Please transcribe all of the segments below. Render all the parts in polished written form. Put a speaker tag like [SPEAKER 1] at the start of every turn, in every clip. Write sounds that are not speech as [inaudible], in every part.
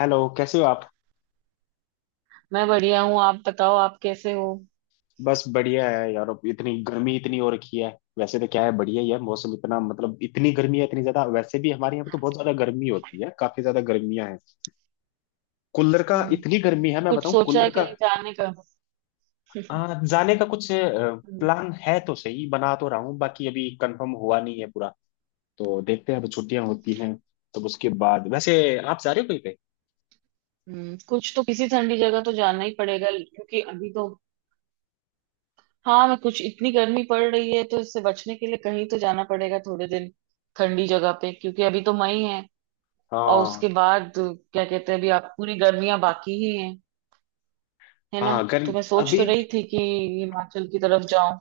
[SPEAKER 1] Hello, कैसे हो आप।
[SPEAKER 2] मैं बढ़िया हूँ। आप बताओ, आप कैसे हो।
[SPEAKER 1] बस बढ़िया है यार। अब इतनी गर्मी इतनी हो रखी है। वैसे तो क्या है, बढ़िया ही है मौसम, इतना मतलब इतनी गर्मी है, इतनी ज्यादा। वैसे भी हमारे यहाँ पे तो बहुत ज्यादा गर्मी होती है, काफी ज्यादा गर्मियां हैं। कूलर का,
[SPEAKER 2] हम्म।
[SPEAKER 1] इतनी गर्मी है,
[SPEAKER 2] तो
[SPEAKER 1] मैं
[SPEAKER 2] कुछ
[SPEAKER 1] बताऊं,
[SPEAKER 2] सोचा है
[SPEAKER 1] कूलर का।
[SPEAKER 2] कहीं जाने का।
[SPEAKER 1] जाने का कुछ
[SPEAKER 2] हम्म।
[SPEAKER 1] प्लान है तो सही, बना तो रहा हूँ, बाकी अभी कंफर्म हुआ नहीं है पूरा। तो देखते हैं, अब छुट्टियां होती हैं तो उसके बाद। वैसे आप जा रहे हो कहीं पे।
[SPEAKER 2] कुछ तो किसी ठंडी जगह तो जाना ही पड़ेगा, क्योंकि अभी तो। हाँ, मैं कुछ इतनी गर्मी पड़ रही है, तो इससे बचने के लिए कहीं तो जाना पड़ेगा, थोड़े दिन ठंडी जगह पे, क्योंकि अभी तो मई है। और उसके
[SPEAKER 1] हाँ।
[SPEAKER 2] बाद, क्या कहते हैं, अभी आप पूरी गर्मियां बाकी ही हैं, है ना।
[SPEAKER 1] हाँ
[SPEAKER 2] तो
[SPEAKER 1] गर्म।
[SPEAKER 2] मैं सोच
[SPEAKER 1] अभी
[SPEAKER 2] तो रही थी कि हिमाचल की तरफ जाऊं।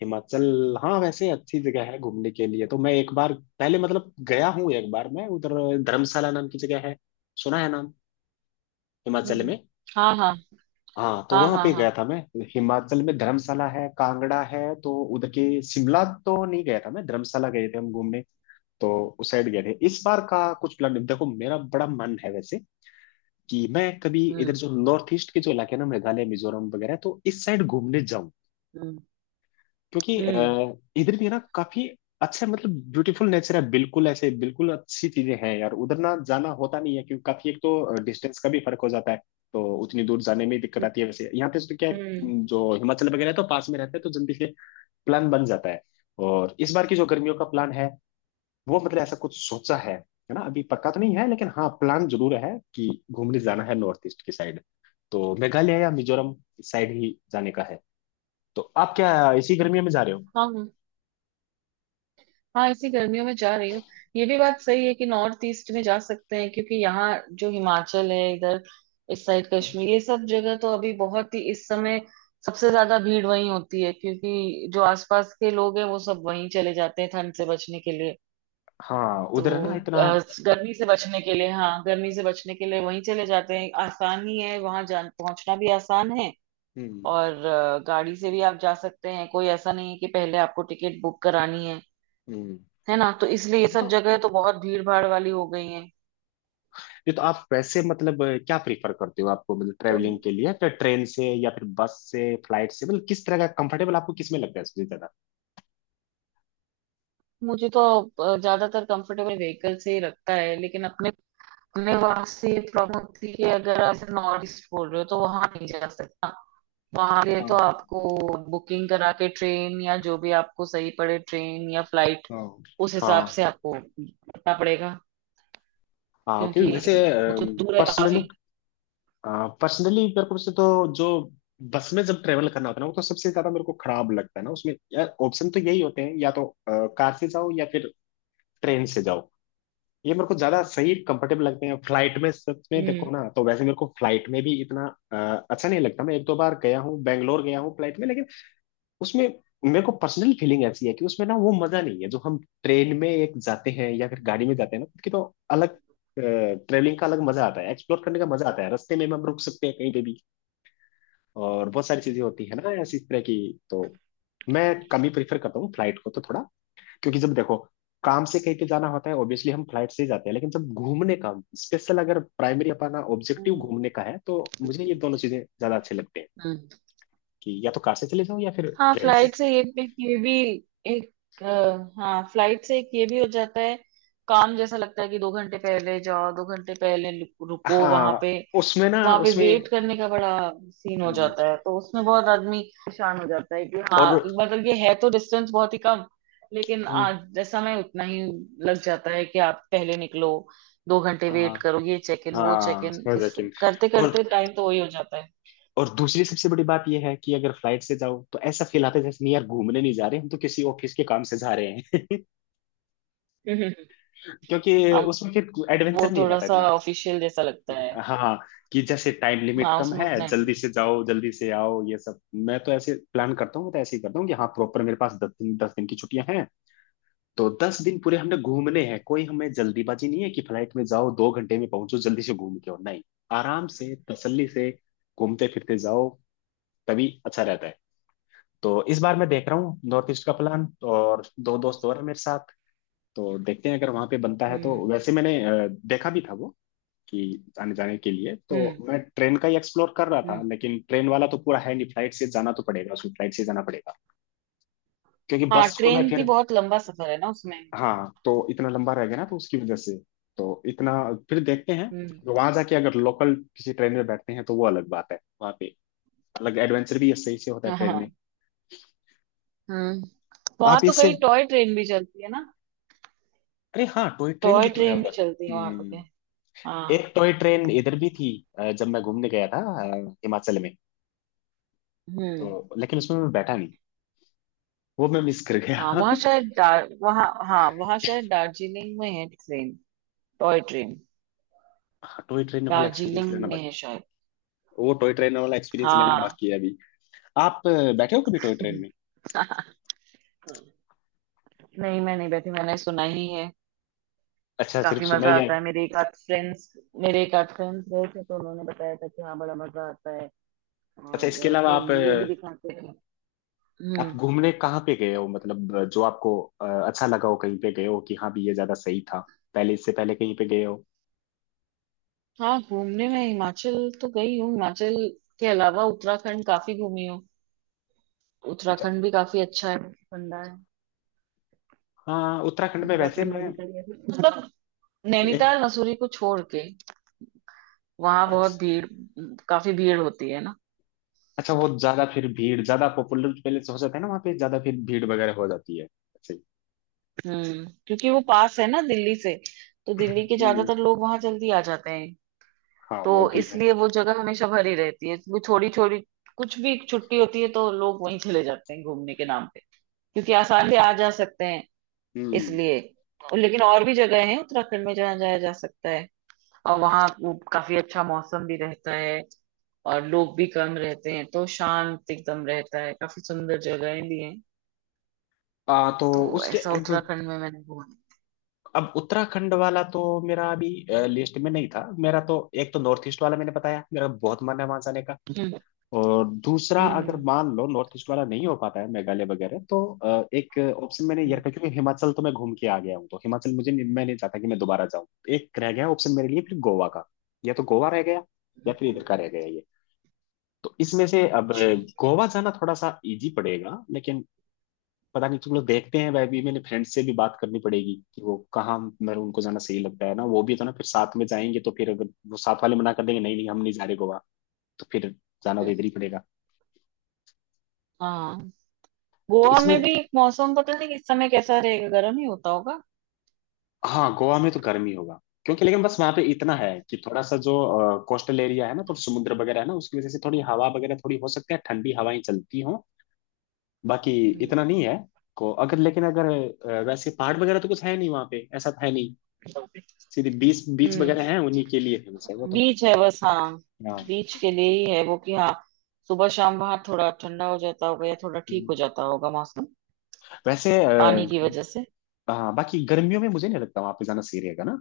[SPEAKER 1] हिमाचल, हाँ वैसे अच्छी जगह है घूमने के लिए। तो मैं एक बार पहले मतलब गया हूँ, एक बार मैं उधर। धर्मशाला नाम की जगह है, सुना है नाम, हिमाचल
[SPEAKER 2] हम्म।
[SPEAKER 1] में।
[SPEAKER 2] हाँ, हाँ।
[SPEAKER 1] हाँ तो
[SPEAKER 2] हाँ,
[SPEAKER 1] वहां
[SPEAKER 2] हाँ,
[SPEAKER 1] पे
[SPEAKER 2] हाँ।
[SPEAKER 1] गया था मैं। हिमाचल में धर्मशाला है, कांगड़ा है, तो उधर के शिमला तो नहीं गया था मैं, धर्मशाला गए थे हम घूमने। तो उस साइड गए थे। इस बार का कुछ प्लान, देखो, मेरा बड़ा मन है वैसे कि मैं कभी इधर
[SPEAKER 2] हम्म।
[SPEAKER 1] जो नॉर्थ ईस्ट के जो इलाके हैं ना, मेघालय मिजोरम वगैरह, तो इस साइड घूमने जाऊं।
[SPEAKER 2] हम्म।
[SPEAKER 1] क्योंकि
[SPEAKER 2] हम्म।
[SPEAKER 1] इधर भी है ना काफी अच्छा, मतलब ब्यूटीफुल नेचर है बिल्कुल, ऐसे बिल्कुल अच्छी चीजें हैं यार। उधर ना जाना होता नहीं है क्योंकि काफी, एक तो डिस्टेंस का भी फर्क हो जाता है, तो उतनी दूर जाने में ही दिक्कत
[SPEAKER 2] हम्म।
[SPEAKER 1] आती है। वैसे यहाँ पे तो क्या है,
[SPEAKER 2] हम्म,
[SPEAKER 1] जो हिमाचल वगैरह है तो पास में रहता है तो जल्दी से प्लान बन जाता है। और इस बार की जो गर्मियों का प्लान है, वो मतलब ऐसा कुछ सोचा है ना, अभी पक्का तो नहीं है लेकिन हाँ प्लान जरूर है कि घूमने जाना है नॉर्थ ईस्ट की साइड। तो मेघालय या मिजोरम साइड ही जाने का है। तो आप क्या इसी गर्मियों में जा रहे हो।
[SPEAKER 2] हाँ, हाँ, इसी गर्मियों में जा रही हूँ। ये भी बात सही है कि नॉर्थ ईस्ट में जा सकते हैं, क्योंकि यहाँ जो हिमाचल है इधर, इस साइड कश्मीर, ये सब जगह तो अभी बहुत ही, इस समय सबसे ज्यादा भीड़ वहीं होती है, क्योंकि जो आसपास के लोग हैं वो सब वहीं चले जाते हैं ठंड से बचने के लिए।
[SPEAKER 1] हाँ
[SPEAKER 2] तो
[SPEAKER 1] उधर है ना इतना।
[SPEAKER 2] गर्मी से बचने के लिए, हाँ, गर्मी से बचने के लिए वहीं चले जाते हैं। आसान ही है वहां। जान पहुंचना भी आसान है।
[SPEAKER 1] हम्म।
[SPEAKER 2] और गाड़ी से भी आप जा सकते हैं। कोई ऐसा नहीं है कि पहले आपको टिकट बुक करानी है।
[SPEAKER 1] हम्म।
[SPEAKER 2] है ना, तो इसलिए ये
[SPEAKER 1] तो
[SPEAKER 2] सब जगह तो बहुत भीड़ भाड़ वाली हो गई हैं।
[SPEAKER 1] ये तो आप वैसे मतलब क्या प्रीफर करते हो, आपको मतलब
[SPEAKER 2] तो
[SPEAKER 1] ट्रेवलिंग के लिए फिर ट्रेन से या फिर बस से, फ्लाइट से, मतलब किस तरह का कंफर्टेबल आपको किस में लगता है सबसे ज्यादा।
[SPEAKER 2] मुझे तो ज्यादातर कंफर्टेबल व्हीकल से ही लगता है, लेकिन अपने अपने वहां से प्रॉब्लम होती है कि अगर आप नॉर्थ ईस्ट बोल रहे हो तो वहां नहीं जा सकता। वहां के लिए तो
[SPEAKER 1] हाँ।
[SPEAKER 2] आपको बुकिंग करा के ट्रेन, या जो भी आपको सही पड़े, ट्रेन या फ्लाइट,
[SPEAKER 1] हाँ।
[SPEAKER 2] उस हिसाब
[SPEAKER 1] हाँ।
[SPEAKER 2] से आपको करना पड़ेगा।
[SPEAKER 1] हाँ,
[SPEAKER 2] क्योंकि
[SPEAKER 1] क्योंकि वैसे
[SPEAKER 2] वो तो दूर है काफी।
[SPEAKER 1] पर्सनली पर्सनली मेरे को वैसे तो जो बस में जब ट्रेवल करना होता है ना, वो तो सबसे ज्यादा मेरे को खराब लगता है ना उसमें यार। ऑप्शन तो यही होते हैं, या तो कार से जाओ या फिर ट्रेन से जाओ। ये मेरे को ज्यादा सही कंफर्टेबल लगते हैं। फ्लाइट में सच में
[SPEAKER 2] हम्म।
[SPEAKER 1] देखो ना तो वैसे मेरे को फ्लाइट में भी इतना अच्छा नहीं लगता। मैं एक दो बार गया हूँ, बैंगलोर गया हूँ फ्लाइट में, लेकिन उसमें मेरे को पर्सनल फीलिंग ऐसी है कि उसमें ना वो मजा नहीं है जो हम ट्रेन में एक जाते हैं या फिर गाड़ी में जाते हैं ना, कि तो अलग ट्रेवलिंग का अलग मजा आता है, एक्सप्लोर करने का मजा आता है, रास्ते में हम रुक सकते हैं कहीं पे भी और बहुत सारी चीजें होती है ना ऐसी तरह की। तो मैं कम ही प्रेफर करता हूँ फ्लाइट को, तो थोड़ा, क्योंकि जब देखो काम से कहीं पे जाना होता है ऑब्वियसली हम फ्लाइट से ही जाते हैं, लेकिन जब घूमने का स्पेशल, अगर प्राइमरी अपना ऑब्जेक्टिव
[SPEAKER 2] हम्म।
[SPEAKER 1] घूमने का है तो मुझे ये दोनों चीजें ज्यादा अच्छे लगते हैं,
[SPEAKER 2] हम्म।
[SPEAKER 1] कि या तो कार से चले जाओ या फिर
[SPEAKER 2] हाँ,
[SPEAKER 1] ट्रेन से।
[SPEAKER 2] फ्लाइट से ये एक, ये भी एक, हाँ, फ्लाइट से एक, ये भी हो जाता है। काम जैसा लगता है कि 2 घंटे पहले जाओ, 2 घंटे पहले रुको वहां
[SPEAKER 1] हाँ
[SPEAKER 2] पे।
[SPEAKER 1] उसमें ना,
[SPEAKER 2] वहां पे
[SPEAKER 1] उसमें।
[SPEAKER 2] वेट करने का बड़ा सीन हो
[SPEAKER 1] हम्म।
[SPEAKER 2] जाता है, तो उसमें बहुत आदमी परेशान हो जाता है कि हाँ।
[SPEAKER 1] और
[SPEAKER 2] मतलब ये है तो डिस्टेंस बहुत ही कम, लेकिन
[SPEAKER 1] हाँ।
[SPEAKER 2] आज समय उतना ही लग जाता है कि आप पहले निकलो, 2 घंटे
[SPEAKER 1] हाँ।
[SPEAKER 2] वेट करो, ये चेक इन, वो चेक
[SPEAKER 1] हाँ,
[SPEAKER 2] इन,
[SPEAKER 1] समझ
[SPEAKER 2] इस
[SPEAKER 1] यकीन।
[SPEAKER 2] करते
[SPEAKER 1] और
[SPEAKER 2] करते टाइम तो वही हो जाता है।
[SPEAKER 1] और दूसरी सबसे बड़ी बात यह है कि अगर फ्लाइट से जाओ तो ऐसा फील आता है जैसे नहीं यार घूमने नहीं जा रहे हम तो, किसी ऑफिस के काम से जा रहे हैं।
[SPEAKER 2] [laughs]
[SPEAKER 1] [laughs] क्योंकि
[SPEAKER 2] हाँ,
[SPEAKER 1] उसमें फिर
[SPEAKER 2] वो
[SPEAKER 1] एडवेंचर नहीं
[SPEAKER 2] थोड़ा
[SPEAKER 1] रहता।
[SPEAKER 2] सा ऑफिशियल जैसा लगता है।
[SPEAKER 1] हाँ कि जैसे टाइम लिमिट
[SPEAKER 2] हाँ,
[SPEAKER 1] कम
[SPEAKER 2] उसमें
[SPEAKER 1] है,
[SPEAKER 2] उतना है।
[SPEAKER 1] जल्दी से जाओ जल्दी से आओ ये सब। मैं तो ऐसे प्लान करता हूँ, मैं तो ऐसे ही करता हूँ कि हाँ प्रॉपर मेरे पास 10 दिन, 10 दिन की छुट्टियां हैं, तो 10 दिन पूरे हमने घूमने हैं, कोई हमें जल्दीबाजी नहीं है कि फ्लाइट में जाओ 2 घंटे में पहुंचो जल्दी से घूम के आओ। नहीं, आराम से तसल्ली से घूमते फिरते जाओ तभी अच्छा रहता है। तो इस बार मैं देख रहा हूँ नॉर्थ ईस्ट का प्लान। और दो दोस्त और हैं मेरे साथ। तो देखते हैं, अगर वहां पे बनता है तो।
[SPEAKER 2] हम्म।
[SPEAKER 1] वैसे मैंने देखा भी था वो कि आने जाने के लिए तो
[SPEAKER 2] हम्म।
[SPEAKER 1] मैं ट्रेन का ही एक्सप्लोर कर रहा था,
[SPEAKER 2] हम्म।
[SPEAKER 1] लेकिन ट्रेन वाला तो पूरा है नहीं, फ्लाइट से जाना तो पड़ेगा, उसमें फ्लाइट से जाना पड़ेगा, क्योंकि
[SPEAKER 2] हाँ,
[SPEAKER 1] बस को मैं
[SPEAKER 2] ट्रेन भी
[SPEAKER 1] फिर।
[SPEAKER 2] बहुत लंबा सफर है ना उसमें।
[SPEAKER 1] हाँ तो इतना लंबा रह गया ना, तो उसकी वजह से, तो इतना, फिर देखते हैं।
[SPEAKER 2] हम्म।
[SPEAKER 1] वहां जाके अगर लोकल किसी ट्रेन में बैठते हैं तो वो अलग बात है, वहाँ पे अलग एडवेंचर भी सही से होता है
[SPEAKER 2] हाँ,
[SPEAKER 1] ट्रेन में।
[SPEAKER 2] हाँ। हम्म। वहां
[SPEAKER 1] आप
[SPEAKER 2] तो कई
[SPEAKER 1] इससे,
[SPEAKER 2] टॉय ट्रेन भी चलती है ना।
[SPEAKER 1] अरे हाँ टॉय ट्रेन
[SPEAKER 2] टॉय
[SPEAKER 1] भी तो है
[SPEAKER 2] ट्रेन भी
[SPEAKER 1] उधर।
[SPEAKER 2] चलती है वहां पर के।
[SPEAKER 1] हम्म।
[SPEAKER 2] हाँ।
[SPEAKER 1] एक टॉय ट्रेन इधर भी थी, जब मैं घूमने गया था हिमाचल में,
[SPEAKER 2] हम्म।
[SPEAKER 1] तो लेकिन उसमें मैं बैठा नहीं, वो मैं मिस कर
[SPEAKER 2] हाँ,
[SPEAKER 1] गया।
[SPEAKER 2] वहाँ शायद दार वहाँ। हाँ, वहाँ शायद दार्जिलिंग में है, train, toy train.
[SPEAKER 1] Toy train वाला एक्सपीरियंस
[SPEAKER 2] दार्जिलिंग
[SPEAKER 1] लेना
[SPEAKER 2] में
[SPEAKER 1] बाकी,
[SPEAKER 2] है शायद।
[SPEAKER 1] वो टॉय ट्रेन वाला एक्सपीरियंस लेना
[SPEAKER 2] हाँ।
[SPEAKER 1] बाकी है अभी। आप बैठे हो कभी टॉय ट्रेन में।
[SPEAKER 2] [laughs] नहीं, मैं नहीं बैठी, मैंने सुना ही है।
[SPEAKER 1] अच्छा, सिर्फ
[SPEAKER 2] काफी
[SPEAKER 1] सुना
[SPEAKER 2] मजा
[SPEAKER 1] ही है।
[SPEAKER 2] आता है, मेरे एक आध फ्रेंड्स गए थे, तो उन्होंने बताया था कि हाँ, बड़ा मजा आता है।
[SPEAKER 1] अच्छा इसके
[SPEAKER 2] और
[SPEAKER 1] अलावा आप
[SPEAKER 2] फिर ये भी दिखाते हैं।
[SPEAKER 1] आप
[SPEAKER 2] हम्म।
[SPEAKER 1] घूमने कहाँ पे गए हो, मतलब जो आपको अच्छा लगा हो कहीं पे गए हो कि हाँ भी ये ज्यादा सही था, पहले इससे पहले कहीं पे गए हो।
[SPEAKER 2] हाँ, घूमने में हिमाचल तो गई हूँ। हिमाचल के अलावा उत्तराखंड काफी घूमी हूँ।
[SPEAKER 1] अच्छा।
[SPEAKER 2] उत्तराखंड भी काफी अच्छा है, ठंडा है।
[SPEAKER 1] हाँ उत्तराखंड में वैसे
[SPEAKER 2] उत्तराखंड में
[SPEAKER 1] मैं
[SPEAKER 2] भी कई ऐसी, मतलब,
[SPEAKER 1] एक।
[SPEAKER 2] नैनीताल मसूरी को छोड़ के, वहां बहुत
[SPEAKER 1] अच्छा।
[SPEAKER 2] भीड़, काफी भीड़ होती है ना।
[SPEAKER 1] अच्छा, वो ज्यादा फिर भीड़, ज्यादा पॉपुलर पहले से हो जाता है ना वहाँ पे, ज्यादा फिर भीड़ वगैरह हो जाती है ऐसे ही।
[SPEAKER 2] हम्म। क्योंकि वो पास है ना दिल्ली से, तो दिल्ली के
[SPEAKER 1] हम्म।
[SPEAKER 2] ज्यादातर लोग वहां जल्दी आ जाते हैं।
[SPEAKER 1] हाँ
[SPEAKER 2] तो
[SPEAKER 1] वो भी है।
[SPEAKER 2] इसलिए वो जगह हमेशा भरी रहती है, वो छोटी छोटी। कुछ भी छुट्टी होती है तो लोग वहीं चले जाते हैं घूमने के नाम पे, क्योंकि आसान से आ जा सकते हैं,
[SPEAKER 1] हम्म।
[SPEAKER 2] इसलिए। लेकिन और भी जगह हैं उत्तराखंड में जहाँ जाया जा सकता है, और वहाँ वो काफी अच्छा मौसम भी रहता है, और लोग भी कम रहते हैं, तो शांत एकदम रहता है, काफी सुंदर जगहें भी हैं।
[SPEAKER 1] आ, तो
[SPEAKER 2] तो
[SPEAKER 1] उसके
[SPEAKER 2] ऐसा
[SPEAKER 1] अब
[SPEAKER 2] उत्तराखंड में मैंने घूमा।
[SPEAKER 1] अब उत्तराखंड वाला तो मेरा अभी लिस्ट में नहीं था, मेरा तो एक तो नॉर्थ ईस्ट वाला मैंने बताया, मेरा बहुत मन है वहां जाने का।
[SPEAKER 2] हम्म।
[SPEAKER 1] और दूसरा, अगर
[SPEAKER 2] हम्म।
[SPEAKER 1] मान लो नॉर्थ ईस्ट वाला नहीं हो पाता है मेघालय वगैरह तो एक ऑप्शन मैंने ये
[SPEAKER 2] हम्म।
[SPEAKER 1] रखा, क्योंकि हिमाचल तो मैं घूम के आ गया हूँ तो हिमाचल मुझे मैं नहीं चाहता कि मैं दोबारा जाऊँ। एक रह गया ऑप्शन मेरे लिए फिर, गोवा का। या तो गोवा रह गया या फिर
[SPEAKER 2] हम्म।
[SPEAKER 1] इधर का रह गया ये। तो इसमें से अब
[SPEAKER 2] अच्छा।
[SPEAKER 1] गोवा जाना थोड़ा सा इजी पड़ेगा, लेकिन पता नहीं, तुम लोग देखते हैं, वह भी मैंने फ्रेंड से भी बात करनी पड़ेगी कि वो कहाँ मतलब उनको जाना सही लगता है ना, वो भी तो ना फिर साथ में जाएंगे। तो फिर अगर वो साथ वाले मना कर देंगे नहीं नहीं हम नहीं जा रहे गोवा, तो फिर जाना तो इधर ही पड़ेगा।
[SPEAKER 2] हाँ,
[SPEAKER 1] तो
[SPEAKER 2] गोवा में
[SPEAKER 1] इसमें,
[SPEAKER 2] भी मौसम पता नहीं इस समय कैसा रहेगा, गर्म ही होता होगा।
[SPEAKER 1] हाँ गोवा में तो गर्मी होगा, क्योंकि, लेकिन बस वहां पे इतना है कि थोड़ा सा जो कोस्टल एरिया है ना, तो समुद्र वगैरह है ना, उसकी वजह से थोड़ी हवा वगैरह, थोड़ी हो सकती है ठंडी हवाएं चलती हों, बाकी
[SPEAKER 2] हम्म।
[SPEAKER 1] इतना नहीं है। को अगर लेकिन अगर वैसे पहाड़ वगैरह तो कुछ है नहीं वहां पे, ऐसा तो है नहीं। सीधे बीच, बीच
[SPEAKER 2] हम्म।
[SPEAKER 1] वगैरह है, उन्हीं के लिए है वैसे वो तो।
[SPEAKER 2] बीच है बस, हाँ।
[SPEAKER 1] हाँ
[SPEAKER 2] बीच के लिए ही है वो, कि हाँ। सुबह शाम वहां थोड़ा ठंडा हो जाता होगा, या थोड़ा ठीक हो जाता होगा मौसम,
[SPEAKER 1] वैसे
[SPEAKER 2] पानी की वजह से।
[SPEAKER 1] हाँ बाकी गर्मियों में मुझे नहीं लगता वहां पे जाना सही रहेगा ना।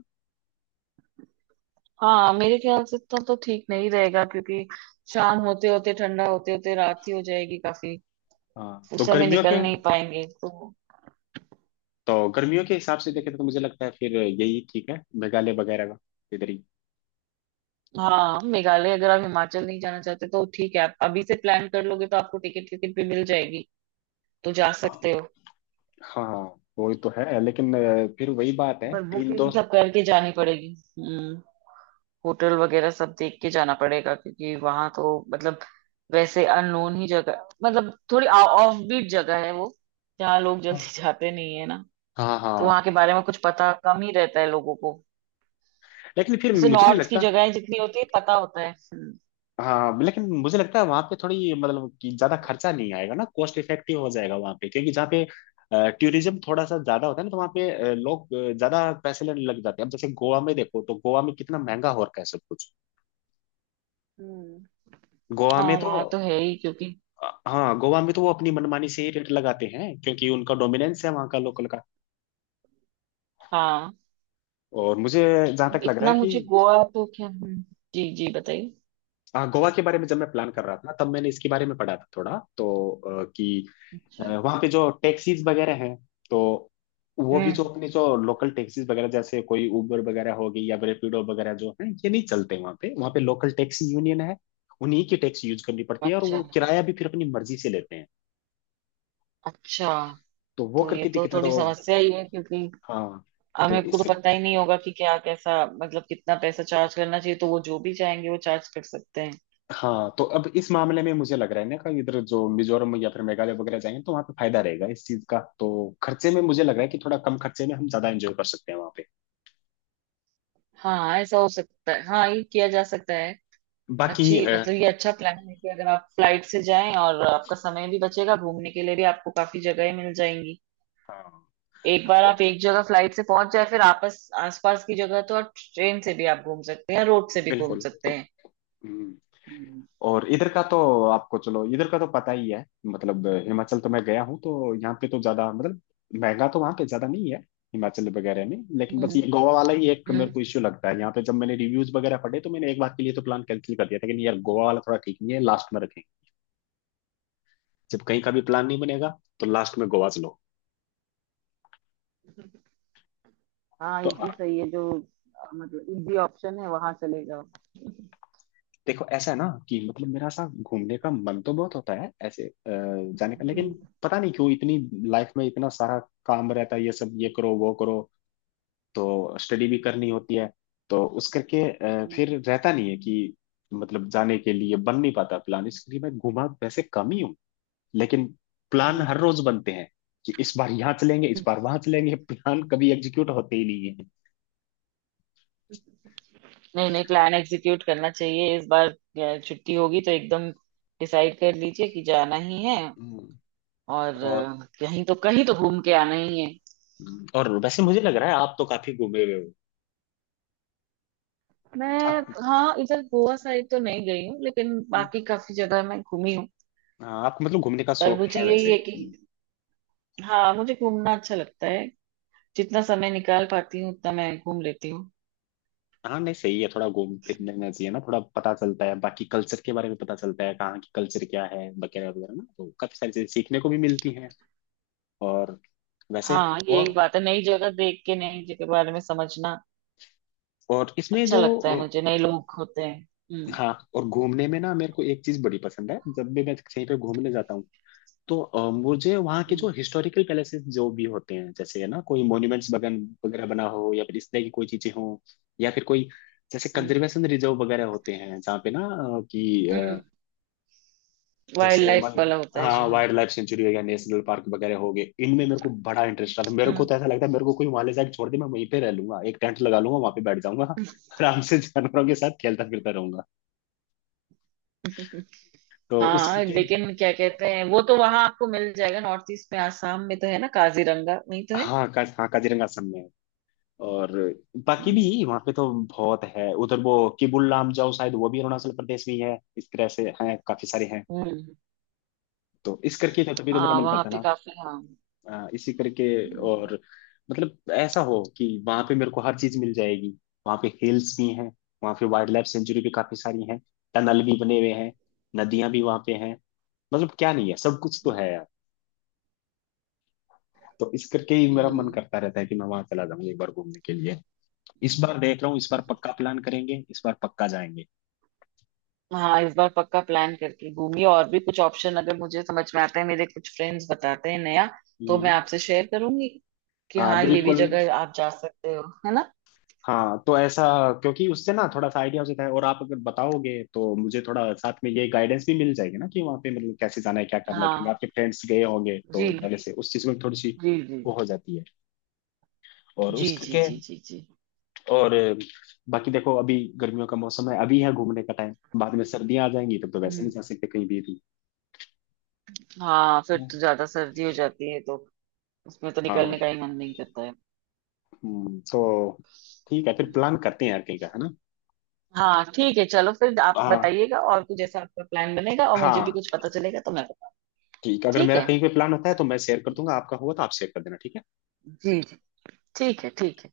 [SPEAKER 2] हाँ, मेरे ख्याल से तो ठीक नहीं रहेगा, क्योंकि शाम होते होते ठंडा होते होते रात ही हो जाएगी काफी।
[SPEAKER 1] हाँ तो
[SPEAKER 2] उस समय
[SPEAKER 1] गर्मियों के,
[SPEAKER 2] निकल नहीं पाएंगे तो।
[SPEAKER 1] तो गर्मियों के हिसाब से देखे तो मुझे लगता है फिर यही ठीक है मेघालय वगैरह का, इधर ही।
[SPEAKER 2] हाँ, मेघालय अगर आप हिमाचल नहीं जाना चाहते तो ठीक है, आप अभी से प्लान कर लोगे तो आपको टिकट टिकट भी मिल जाएगी, तो जा सकते हो।
[SPEAKER 1] हाँ वही तो है, लेकिन फिर वही बात है,
[SPEAKER 2] पर
[SPEAKER 1] तीन
[SPEAKER 2] बुकिंग
[SPEAKER 1] दोस्त।
[SPEAKER 2] सब करके जानी पड़ेगी। हम्म। होटल वगैरह सब देख के जाना पड़ेगा, क्योंकि वहां तो मतलब, वैसे अननोन ही जगह, मतलब थोड़ी ऑफ बीट जगह है वो, जहाँ लोग
[SPEAKER 1] हाँ।
[SPEAKER 2] जल्दी [laughs] जाते नहीं है ना।
[SPEAKER 1] हाँ।
[SPEAKER 2] तो वहां
[SPEAKER 1] हाँ।
[SPEAKER 2] के बारे में कुछ पता कम ही रहता है लोगों को,
[SPEAKER 1] लेकिन फिर
[SPEAKER 2] जैसे
[SPEAKER 1] मुझे नहीं
[SPEAKER 2] नॉर्थ की
[SPEAKER 1] लगता।
[SPEAKER 2] जगह जितनी होती है पता होता है। हम्म।
[SPEAKER 1] हाँ, लेकिन मुझे लगता है वहां पे थोड़ी मतलब कि ज्यादा खर्चा नहीं आएगा ना, कॉस्ट इफेक्टिव हो जाएगा वहां पे, क्योंकि जहाँ पे टूरिज्म थोड़ा सा ज्यादा होता है ना तो वहाँ पे लोग ज्यादा पैसे लेने लग जाते हैं, अब जैसे गोवा में देखो तो गोवा में कितना महंगा हो रखा है सब कुछ।
[SPEAKER 2] हम्म।
[SPEAKER 1] गोवा में
[SPEAKER 2] हाँ,
[SPEAKER 1] तो
[SPEAKER 2] वहां तो है ही क्योंकि।
[SPEAKER 1] हाँ गोवा में तो वो अपनी मनमानी से ही रेट लगाते हैं, क्योंकि उनका डोमिनेंस है वहाँ का लोकल का।
[SPEAKER 2] हाँ,
[SPEAKER 1] और मुझे जहां
[SPEAKER 2] अब
[SPEAKER 1] तक लग रहा है
[SPEAKER 2] इतना
[SPEAKER 1] कि,
[SPEAKER 2] मुझे गोवा तो क्या। हम्म। जी, जी, बताइए।
[SPEAKER 1] हाँ, गोवा के बारे में जब मैं प्लान कर रहा था तब मैंने इसके बारे में पढ़ा था थोड़ा, तो कि
[SPEAKER 2] अच्छा।
[SPEAKER 1] वहाँ पे जो टैक्सीज वगैरह हैं, तो वो भी, जो
[SPEAKER 2] हम्म।
[SPEAKER 1] अपने जो लोकल टैक्सीज वगैरह, जैसे कोई उबर वगैरह हो गई या रैपिडो वगैरह जो है, ये नहीं चलते वहाँ पे, वहाँ पे लोकल टैक्सी यूनियन है, उन्हीं की टैक्सी यूज करनी पड़ती है और
[SPEAKER 2] अच्छा,
[SPEAKER 1] वो किराया भी फिर अपनी मर्जी से लेते हैं।
[SPEAKER 2] अच्छा।
[SPEAKER 1] तो वो
[SPEAKER 2] तो ये
[SPEAKER 1] करके
[SPEAKER 2] तो
[SPEAKER 1] दिक्कत है तो।
[SPEAKER 2] थोड़ी समस्या ही है, क्योंकि
[SPEAKER 1] हाँ
[SPEAKER 2] अब
[SPEAKER 1] तो
[SPEAKER 2] मेरे को तो
[SPEAKER 1] इस,
[SPEAKER 2] पता ही नहीं होगा कि क्या कैसा, मतलब कितना पैसा चार्ज करना चाहिए, तो वो जो भी चाहेंगे वो चार्ज कर सकते हैं।
[SPEAKER 1] हाँ तो अब इस मामले में मुझे लग रहा है ना कि इधर जो मिजोरम या फिर मेघालय वगैरह जाएंगे तो वहाँ पे फायदा रहेगा इस चीज का, तो खर्चे में मुझे लग रहा है कि थोड़ा कम खर्चे में हम ज्यादा एंजॉय कर सकते हैं वहाँ पे।
[SPEAKER 2] हाँ, ऐसा हो सकता है। हाँ, ये किया जा सकता है।
[SPEAKER 1] बाकी
[SPEAKER 2] अच्छी, मतलब ये अच्छा प्लान है कि अगर आप फ्लाइट से जाएं, और आपका समय भी बचेगा, घूमने के लिए भी आपको काफी जगहें मिल जाएंगी।
[SPEAKER 1] हाँ
[SPEAKER 2] एक बार
[SPEAKER 1] तो
[SPEAKER 2] आप एक जगह फ्लाइट से पहुंच जाए, फिर आपस आसपास की जगह तो आप ट्रेन से भी आप घूम सकते हैं, रोड से भी घूम
[SPEAKER 1] बिल्कुल।
[SPEAKER 2] सकते हैं।
[SPEAKER 1] हम्म।
[SPEAKER 2] हम्म।
[SPEAKER 1] और इधर का तो आपको, चलो इधर का तो पता ही है, मतलब हिमाचल तो मैं गया हूँ, तो यहाँ पे तो ज्यादा मतलब महंगा तो वहाँ पे ज्यादा नहीं है हिमाचल वगैरह में लेकिन बस ये गोवा वाला ही एक मेरे
[SPEAKER 2] हम्म।
[SPEAKER 1] को इश्यू लगता है यहाँ पे। जब मैंने रिव्यूज वगैरह पढ़े तो मैंने एक बार के लिए तो प्लान कैंसिल कर दिया था कि नहीं यार, गोवा वाला थोड़ा ठीक नहीं है, लास्ट में रखेंगे। जब कहीं का भी प्लान नहीं बनेगा तो लास्ट में गोवा चलो।
[SPEAKER 2] हाँ, ये
[SPEAKER 1] तो
[SPEAKER 2] भी सही है, जो मतलब इजी ऑप्शन है, वहां चले जाओ।
[SPEAKER 1] देखो ऐसा है ना कि मतलब मेरा ऐसा घूमने का मन तो बहुत होता है ऐसे जाने का, लेकिन
[SPEAKER 2] हम्म।
[SPEAKER 1] पता नहीं क्यों इतनी लाइफ में इतना सारा काम रहता है, ये सब ये करो वो करो, तो स्टडी भी करनी होती है। तो उस करके
[SPEAKER 2] हम्म।
[SPEAKER 1] फिर रहता नहीं है कि मतलब जाने के लिए बन नहीं पाता प्लान। इसलिए मैं घुमा वैसे कम ही हूँ, लेकिन प्लान
[SPEAKER 2] हम्म।
[SPEAKER 1] हर रोज बनते हैं कि इस बार यहाँ चलेंगे इस बार वहां चलेंगे। प्लान कभी एग्जीक्यूट होते ही नहीं है।
[SPEAKER 2] नहीं, नहीं, प्लान एग्जीक्यूट करना चाहिए। इस बार छुट्टी होगी तो एकदम डिसाइड कर लीजिए कि जाना ही है।
[SPEAKER 1] हम्म,
[SPEAKER 2] और
[SPEAKER 1] और
[SPEAKER 2] कहीं तो, कहीं तो घूम के आना ही है।
[SPEAKER 1] और वैसे मुझे लग रहा है आप तो काफी घूमे हुए हो।
[SPEAKER 2] मैं हाँ, इधर गोवा साइड तो नहीं गई हूँ, लेकिन
[SPEAKER 1] आप,
[SPEAKER 2] बाकी काफी जगह मैं घूमी हूँ।
[SPEAKER 1] हाँ, आपको मतलब घूमने का
[SPEAKER 2] पर
[SPEAKER 1] शौक
[SPEAKER 2] मुझे
[SPEAKER 1] है वैसे।
[SPEAKER 2] यही है कि,
[SPEAKER 1] हम्म।
[SPEAKER 2] हाँ, मुझे घूमना अच्छा लगता है। जितना समय निकाल पाती हूँ उतना मैं घूम लेती हूँ।
[SPEAKER 1] हाँ नहीं सही है, थोड़ा घूम फिरने में चाहिए ना, थोड़ा पता चलता है, बाकी कल्चर के बारे में पता चलता है कहाँ की कल्चर क्या है वगैरह वगैरह ना, तो काफी सारी चीजें सीखने को भी मिलती हैं। और वैसे
[SPEAKER 2] हाँ, ये एक
[SPEAKER 1] और
[SPEAKER 2] बात है, नई जगह देख के नई जगह के बारे में समझना
[SPEAKER 1] और इसमें
[SPEAKER 2] अच्छा
[SPEAKER 1] जो
[SPEAKER 2] लगता है
[SPEAKER 1] अ,
[SPEAKER 2] मुझे, नए लोग होते हैं। हम्म।
[SPEAKER 1] हाँ, और घूमने में ना मेरे को एक चीज बड़ी पसंद है। जब भी मैं कहीं पे घूमने जाता हूँ तो मुझे वहाँ के जो हिस्टोरिकल पैलेसेस जो भी होते हैं जैसे है ना, कोई मॉन्यूमेंट्स बगन वगैरह बना हो या फिर इस तरह की कोई चीजें हो, या फिर कोई जैसे
[SPEAKER 2] हम्म।
[SPEAKER 1] कंजर्वेशन रिजर्व वगैरह होते हैं जहाँ पे ना अ, कि अ,
[SPEAKER 2] वाइल्ड
[SPEAKER 1] जैसे
[SPEAKER 2] लाइफ
[SPEAKER 1] मन
[SPEAKER 2] वाला होता है
[SPEAKER 1] हाँ
[SPEAKER 2] जहाँ।
[SPEAKER 1] वाइल्ड लाइफ सेंचुरी हो गया, नेशनल पार्क वगैरह हो गए, इनमें मेरे को बड़ा इंटरेस्ट आता है। मेरे को
[SPEAKER 2] हम्म।
[SPEAKER 1] तो ऐसा लगता है मेरे को कोई वहां ले जाके छोड़ दे, मैं वहीं पे रह लूंगा, एक टेंट लगा लूंगा वहां पे बैठ जाऊंगा, आराम से जानवरों के साथ खेलता फिरता रहूंगा।
[SPEAKER 2] [laughs]
[SPEAKER 1] तो
[SPEAKER 2] हाँ,
[SPEAKER 1] उसके
[SPEAKER 2] लेकिन क्या कहते हैं, वो तो वहां आपको मिल जाएगा, नॉर्थ ईस्ट में, आसाम में तो है ना, काजीरंगा वहीं तो है।
[SPEAKER 1] हाँ हाँ काजीरंगा असम में है। और बाकी
[SPEAKER 2] हम्म।
[SPEAKER 1] भी वहां पे तो बहुत है, उधर वो किबुल लामजाओ शायद वो भी अरुणाचल प्रदेश में ही है, इस तरह से हैं काफी सारे हैं।
[SPEAKER 2] हम्म।
[SPEAKER 1] तो इस करके तो तभी तो मेरा
[SPEAKER 2] हाँ,
[SPEAKER 1] मन
[SPEAKER 2] वहां
[SPEAKER 1] करता
[SPEAKER 2] पे
[SPEAKER 1] ना,
[SPEAKER 2] काफी। हाँ।
[SPEAKER 1] इसी करके।
[SPEAKER 2] हम्म।
[SPEAKER 1] और मतलब ऐसा हो कि वहां पे मेरे को हर चीज मिल जाएगी। वहां पे हिल्स भी हैं, वहां पे वाइल्ड लाइफ सेंचुरी भी काफी सारी हैं, टनल भी बने हुए हैं, नदियां भी वहां पे हैं। मतलब क्या नहीं है, सब कुछ तो
[SPEAKER 2] हम्म।
[SPEAKER 1] है यार। तो इस करके ही मेरा मन
[SPEAKER 2] हम्म।
[SPEAKER 1] करता रहता है कि मैं वहां चला जाऊं एक बार घूमने के लिए। इस बार
[SPEAKER 2] हम्म।
[SPEAKER 1] देख रहा हूँ, इस बार पक्का प्लान करेंगे, इस बार पक्का जाएंगे।
[SPEAKER 2] हाँ, इस बार पक्का प्लान करके घूमिए। और भी कुछ ऑप्शन अगर मुझे समझ में आता है, मेरे कुछ फ्रेंड्स बताते हैं नया, तो मैं आपसे शेयर करूंगी कि
[SPEAKER 1] हाँ
[SPEAKER 2] हाँ, ये भी
[SPEAKER 1] बिल्कुल।
[SPEAKER 2] जगह आप जा सकते हो, है ना।
[SPEAKER 1] हाँ तो ऐसा, क्योंकि उससे ना थोड़ा सा आइडिया हो जाता है, और आप अगर बताओगे तो मुझे थोड़ा साथ में ये गाइडेंस भी मिल जाएगी ना कि वहाँ पे मतलब कैसे जाना है क्या करना है, क्योंकि
[SPEAKER 2] हाँ।
[SPEAKER 1] आपके फ्रेंड्स गए होंगे
[SPEAKER 2] जी,
[SPEAKER 1] तो पहले से उस चीज़ में थोड़ी सी
[SPEAKER 2] जी, जी,
[SPEAKER 1] वो हो जाती है। और
[SPEAKER 2] जी,
[SPEAKER 1] उस
[SPEAKER 2] जी,
[SPEAKER 1] करके
[SPEAKER 2] जी, जी, जी।
[SPEAKER 1] और बाकी देखो, अभी गर्मियों का मौसम है, अभी है घूमने का टाइम। बाद में सर्दियाँ आ जाएंगी तब तो वैसे
[SPEAKER 2] हम्म।
[SPEAKER 1] नहीं जा सकते कहीं भी भी।
[SPEAKER 2] हाँ, फिर तो ज्यादा सर्दी हो जाती है, तो उसमें तो
[SPEAKER 1] हाँ।
[SPEAKER 2] निकलने का ही मन नहीं करता है।
[SPEAKER 1] तो ठीक है, फिर प्लान करते हैं यार कहीं का, है ना।
[SPEAKER 2] हाँ, ठीक है, चलो फिर आप
[SPEAKER 1] हाँ,
[SPEAKER 2] बताइएगा, और कुछ जैसा आपका प्लान बनेगा और मुझे भी
[SPEAKER 1] हाँ
[SPEAKER 2] कुछ पता चलेगा तो मैं बताऊँ।
[SPEAKER 1] ठीक है, अगर
[SPEAKER 2] ठीक
[SPEAKER 1] मेरा
[SPEAKER 2] है।
[SPEAKER 1] कहीं पे प्लान होता है तो मैं शेयर कर दूंगा, आपका हुआ तो आप शेयर कर देना, ठीक है।
[SPEAKER 2] जी, जी। ठीक है। ठीक है।